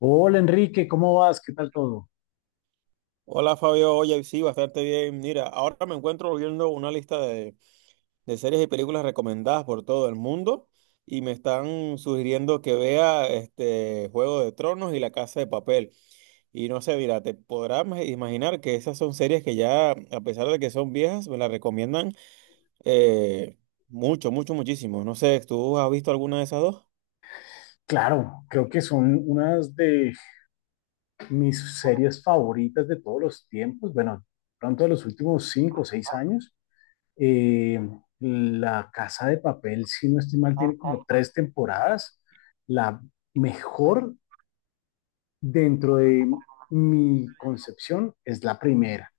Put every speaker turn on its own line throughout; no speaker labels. Hola Enrique, ¿cómo vas? ¿Qué tal todo?
Hola Fabio, oye, sí, bastante bien. Mira, ahora me encuentro viendo una lista de series y películas recomendadas por todo el mundo y me están sugiriendo que vea este Juego de Tronos y La Casa de Papel. Y no sé, mira, te podrás imaginar que esas son series que ya, a pesar de que son viejas, me las recomiendan eh, mucho, mucho, muchísimo. No sé, ¿tú has visto alguna de esas dos?
Claro, creo que son unas de mis series favoritas de todos los tiempos, bueno, pronto de los últimos 5 o 6 años. Eh, La Casa de Papel, si no estoy mal, tiene como tres temporadas. La mejor dentro de mi concepción es la primera.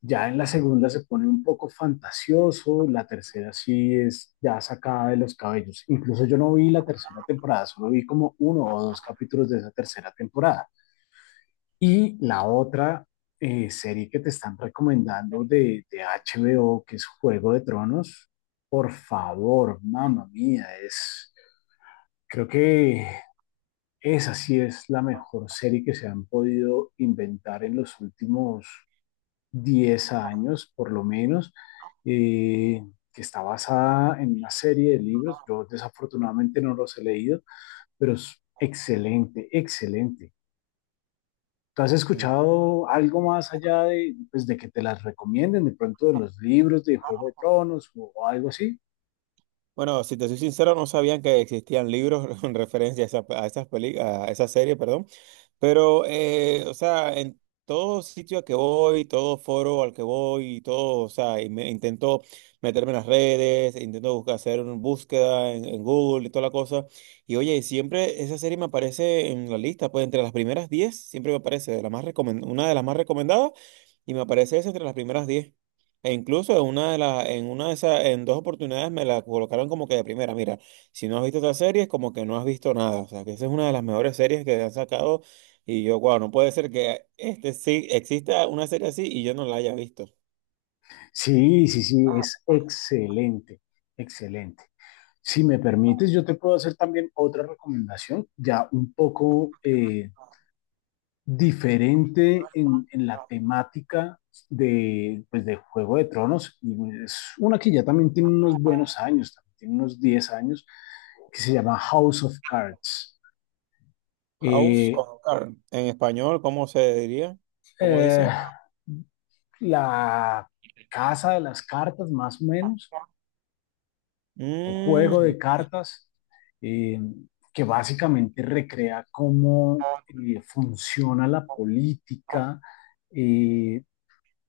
Ya en la segunda se pone un poco fantasioso, la tercera sí es ya sacada de los cabellos. Incluso yo no vi la tercera temporada, solo vi como uno o dos capítulos de esa tercera temporada. Y la otra serie que te están recomendando de HBO, que es Juego de Tronos, por favor, mamá mía, creo que esa sí es la mejor serie que se han podido inventar en los últimos 10 años por lo menos, eh, que está basada en una serie de libros. Yo desafortunadamente no los he leído, pero es excelente, excelente. ¿Tú has
Mm.
escuchado algo más allá de, pues, de que te las recomienden, de pronto de los libros de Juego de Tronos o algo así?
Bueno, si te soy sincero, no sabían que existían libros en referencia a esa serie, perdón. Pero, o sea, en todo sitio a que voy, todo foro al que voy, y todo, o sea, y intento meterme en las redes, intento buscar, hacer una búsqueda en Google y toda la cosa. Y oye, siempre esa serie me aparece en la lista, pues entre las primeras 10 siempre me aparece de la más una de las más recomendadas y me aparece esa entre las primeras 10. E incluso en una de las, en una de esas, en 2 oportunidades me la colocaron como que de primera. Mira, si no has visto otra serie, es como que no has visto nada. O sea, que esa es una de las mejores series que han sacado y yo, wow, no puede ser que este sí exista una serie así y yo no la haya visto.
Sí, sí, sí, es excelente, excelente. Si me permites, yo te puedo hacer también otra recomendación, ya un poco diferente en la temática de, pues, de Juego de Tronos. Y bueno, es una que ya también tiene unos buenos años, también tiene unos 10 años, que se llama House of Cards.
House
Eh,
of Cards. En español, ¿cómo se diría? ¿Cómo
eh,
dice?
la casa de las cartas, más o menos, o juego
Mm,
de cartas, eh, que básicamente recrea cómo funciona la política, eh,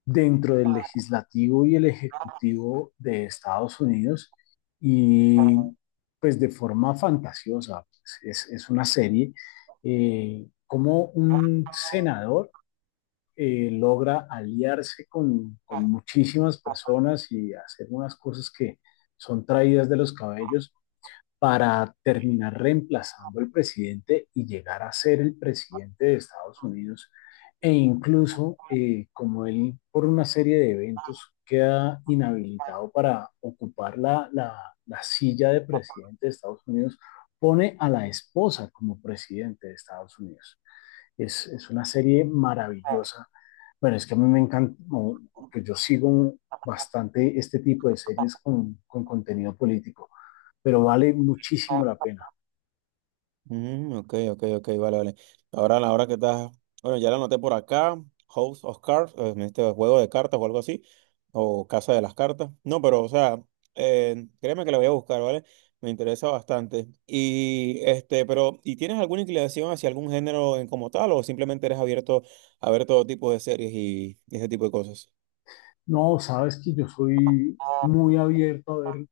dentro del legislativo y el ejecutivo de Estados Unidos y pues de forma fantasiosa, es una serie, como un senador logra aliarse con muchísimas personas y hacer unas cosas que son traídas de los cabellos para terminar reemplazando al presidente y llegar a ser el presidente de Estados Unidos. E incluso, como él por una serie de eventos queda inhabilitado para ocupar la silla de presidente de Estados Unidos, pone a la esposa como presidente de Estados Unidos. Es una serie maravillosa. Bueno, es que a mí me encanta, no, que yo sigo bastante este tipo de series con contenido político pero vale muchísimo la pena.
mm, ok, ok, ok, vale, vale. Ahora, la hora que estás. Bueno, ya la anoté por acá. House of Cards, este juego de cartas o algo así. O Casa de las Cartas. No, pero, o sea, créeme que la voy a buscar, ¿vale? Me interesa bastante. Y, este, pero, ¿y tienes alguna inclinación hacia algún género en como tal o simplemente eres abierto a ver todo tipo de series y, ese tipo de cosas?
No, sabes que yo soy muy abierto a ver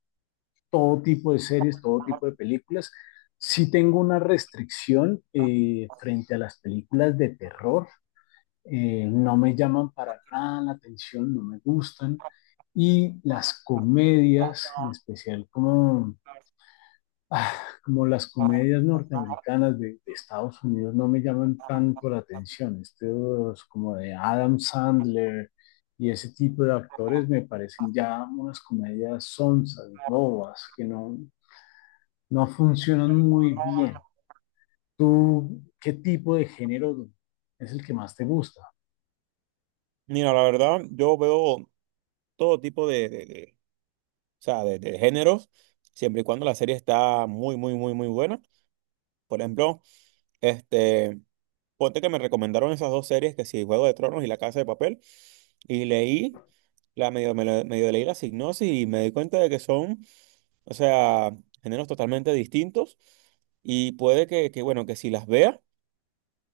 todo tipo de series, todo tipo de películas. Sí tengo una restricción frente a las películas de terror. No me llaman para nada la atención, no me gustan. Y las comedias, en especial ah, como las comedias norteamericanas de Estados Unidos no me llaman tanto la atención. Estos como de Adam Sandler y ese tipo de actores me parecen ya unas comedias sonsas, bobas, que no funcionan muy bien. ¿Tú qué tipo de género es el que más te gusta?
Mira, la verdad, yo veo todo tipo de, o sea, de géneros, siempre y cuando la serie está muy, muy, muy, muy buena. Por ejemplo, este, ponte que me recomendaron esas dos series, que sí, Juego de Tronos y La Casa de Papel, y leí. La medio, me lo- medio leí la sinopsis y me di cuenta de que son, o sea, géneros totalmente distintos. Y puede que, bueno, que si las vea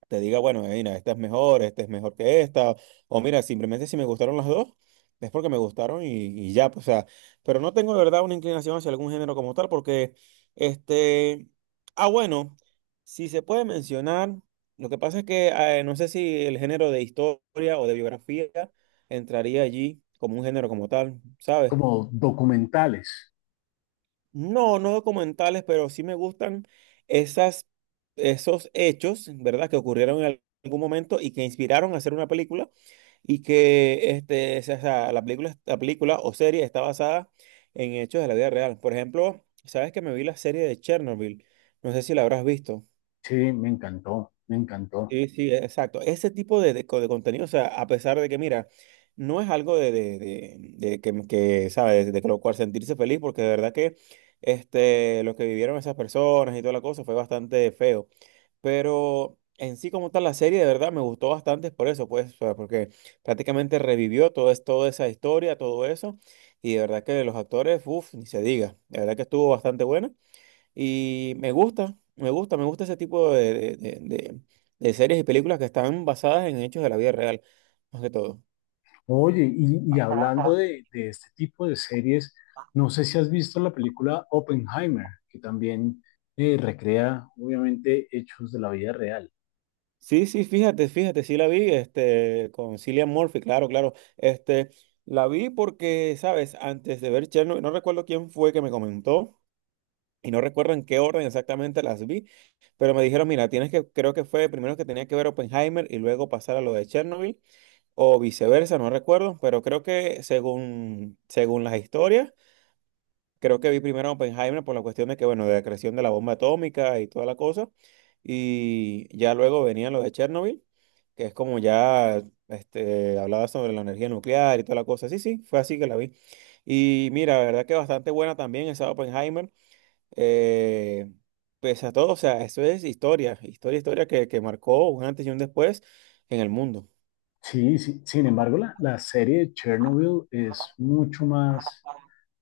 te diga, bueno, mira, esta es mejor que esta, o mira, simplemente si me gustaron las dos, es porque me gustaron y ya, pues, o sea, pero no tengo de verdad una inclinación hacia algún género como tal, porque, este, ah, bueno, si se puede mencionar, lo que pasa es que no sé si el género de historia o de biografía entraría allí como un género como tal, ¿sabes?
Como documentales.
No, no documentales, pero sí me gustan esas, esos hechos, ¿verdad? Que ocurrieron en algún momento y que inspiraron a hacer una película y que este, o sea, la película o serie está basada en hechos de la vida real. Por ejemplo, sabes que me vi la serie de Chernobyl, no sé si la habrás visto.
Sí, me encantó, me encantó.
Sí, sí, exacto. Ese tipo de contenido, o sea, a pesar de que, mira, no es algo de que, ¿sabes? De que lo cual sentirse feliz, porque de verdad que este, lo que vivieron esas personas y toda la cosa fue bastante feo. Pero en sí, como tal, la serie de verdad me gustó bastante por eso, pues, o sea, porque prácticamente revivió toda esa historia, todo eso, y de verdad que los actores, uff, ni se diga, de verdad que estuvo bastante buena. Y me gusta, me gusta, me gusta ese tipo de, de series y películas que están basadas en hechos de la vida real, más que todo.
Oye, y hablando de este tipo de series, no sé si has visto la película Oppenheimer, que también recrea, obviamente, hechos de la vida real.
Sí, sí, fíjate, fíjate, sí la vi, este, con Cillian Murphy, claro, claro. Este, la vi porque, sabes, antes de ver Chernobyl, no recuerdo quién fue que me comentó, y no recuerdo en qué orden exactamente las vi, pero me dijeron, mira, tienes que, creo que fue primero que tenía que ver Oppenheimer y luego pasar a lo de Chernobyl, o viceversa, no recuerdo, pero creo que según las historias. Creo que vi primero a Oppenheimer por la cuestión de que, bueno, de la creación de la bomba atómica y toda la cosa. Y ya luego venían los de Chernobyl, que es como ya este, hablaba sobre la energía nuclear y toda la cosa. Sí, sí, fue así que la vi. Y mira, la verdad que bastante buena también esa Oppenheimer. Eh, pese a todo, o sea, eso es historia, historia, historia que marcó un antes y un después en el mundo.
Sí, sí, sin embargo, la serie de Chernobyl es mucho más.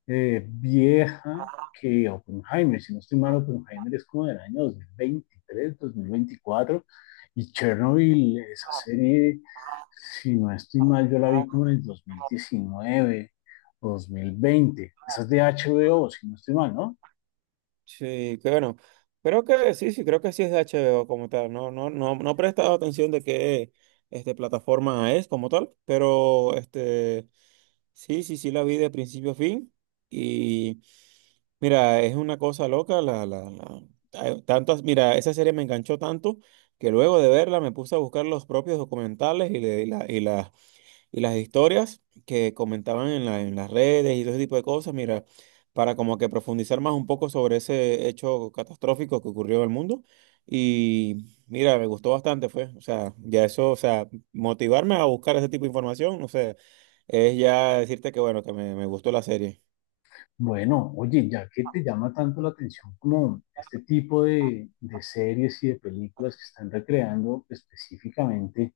eh, vieja que Oppenheimer. Si no estoy mal, Oppenheimer es como del año 2023, 2024. Y Chernobyl, esa serie, si no estoy mal, yo la vi como en el 2019 o 2020. Esa es de HBO, si no estoy mal, ¿no?
Sí, que bueno. Creo que sí, sí, creo que sí es de HBO como tal. No, no, no, no he prestado atención de qué plataforma es como tal, pero sí, sí, sí la vi de principio a fin. Y mira, es una cosa loca. Hay tantas, mira, esa serie me enganchó tanto que luego de verla me puse a buscar los propios documentales y las historias que comentaban en las redes y todo ese tipo de cosas, mira, para como que profundizar más un poco sobre ese hecho catastrófico que ocurrió en el mundo. Y mira, me gustó bastante, fue. O sea, ya eso, o sea, motivarme a buscar ese tipo de información, no sé, es ya decirte que bueno, que me gustó la serie.
Bueno, oye, ya que te llama tanto la atención como este tipo de, series y de películas que están recreando específicamente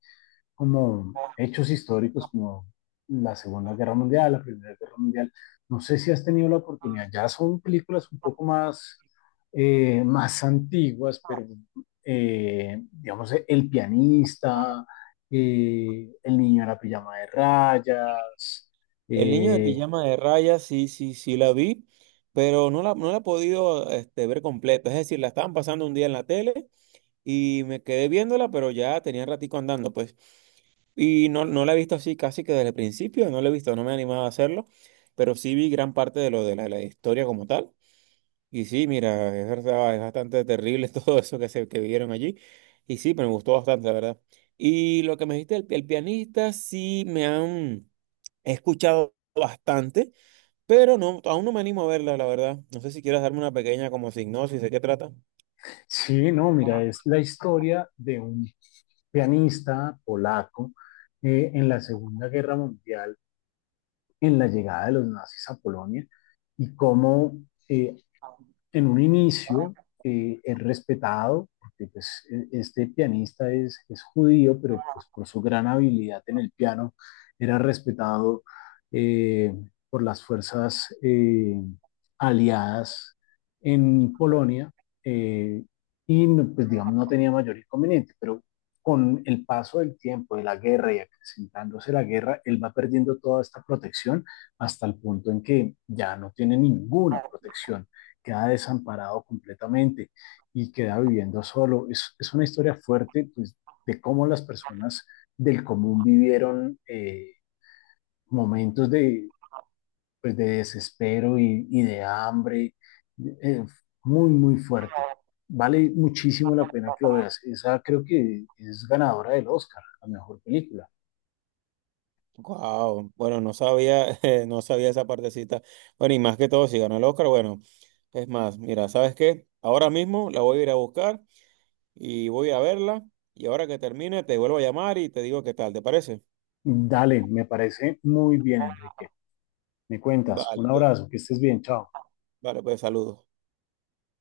como hechos históricos como la Segunda Guerra Mundial, la Primera Guerra Mundial. No sé si has tenido la oportunidad, ya son películas un poco más, más antiguas, pero digamos, El pianista, El niño en la pijama de rayas.
El niño de
eh,
pijama de rayas, sí, sí, sí la vi, pero no la he podido ver completa. Es decir, la estaban pasando un día en la tele y me quedé viéndola, pero ya tenía ratico andando, pues. Y no, no la he visto así casi que desde el principio, no la he visto, no me he animado a hacerlo, pero sí vi gran parte de lo de la historia como tal. Y sí, mira, es verdad, es bastante terrible todo eso que se que vieron allí. Y sí, pero me gustó bastante, la verdad. Y lo que me dijiste, el pianista, sí me han he escuchado bastante, pero no, aún no me animo a verla, la verdad. No sé si quieres darme una pequeña como sinopsis de qué trata.
sí, no, mira, es la historia de un pianista polaco en la Segunda Guerra Mundial en la llegada de los nazis a Polonia y cómo eh, en un inicio es respetado, porque pues, este pianista es judío, pero pues, por su gran habilidad en el piano era respetado eh, por las fuerzas aliadas en Polonia eh, y pues, digamos no tenía mayor inconveniente, pero con el paso del tiempo, de la guerra y acrecentándose la guerra, él va perdiendo toda esta protección hasta el punto en que ya no tiene ninguna protección. Queda desamparado completamente y queda viviendo solo. Es una historia fuerte pues, de cómo las personas del común vivieron momentos de, pues, de desespero y de hambre, eh, muy, muy fuerte. Vale muchísimo la pena que lo veas. Esa creo que es ganadora del Oscar, la mejor película.
Wow, bueno, no sabía, no sabía esa partecita. Bueno, y más que todo, si ganó el Oscar, bueno. Es más, mira, ¿sabes qué? Ahora mismo la voy a ir a buscar y voy a verla. Y ahora que termine, te vuelvo a llamar y te digo qué tal, ¿te parece?
Dale, me parece muy bien, Enrique. Me cuentas.
Vale,
Un
pues,
abrazo, que estés bien, chao.
vale, pues saludos.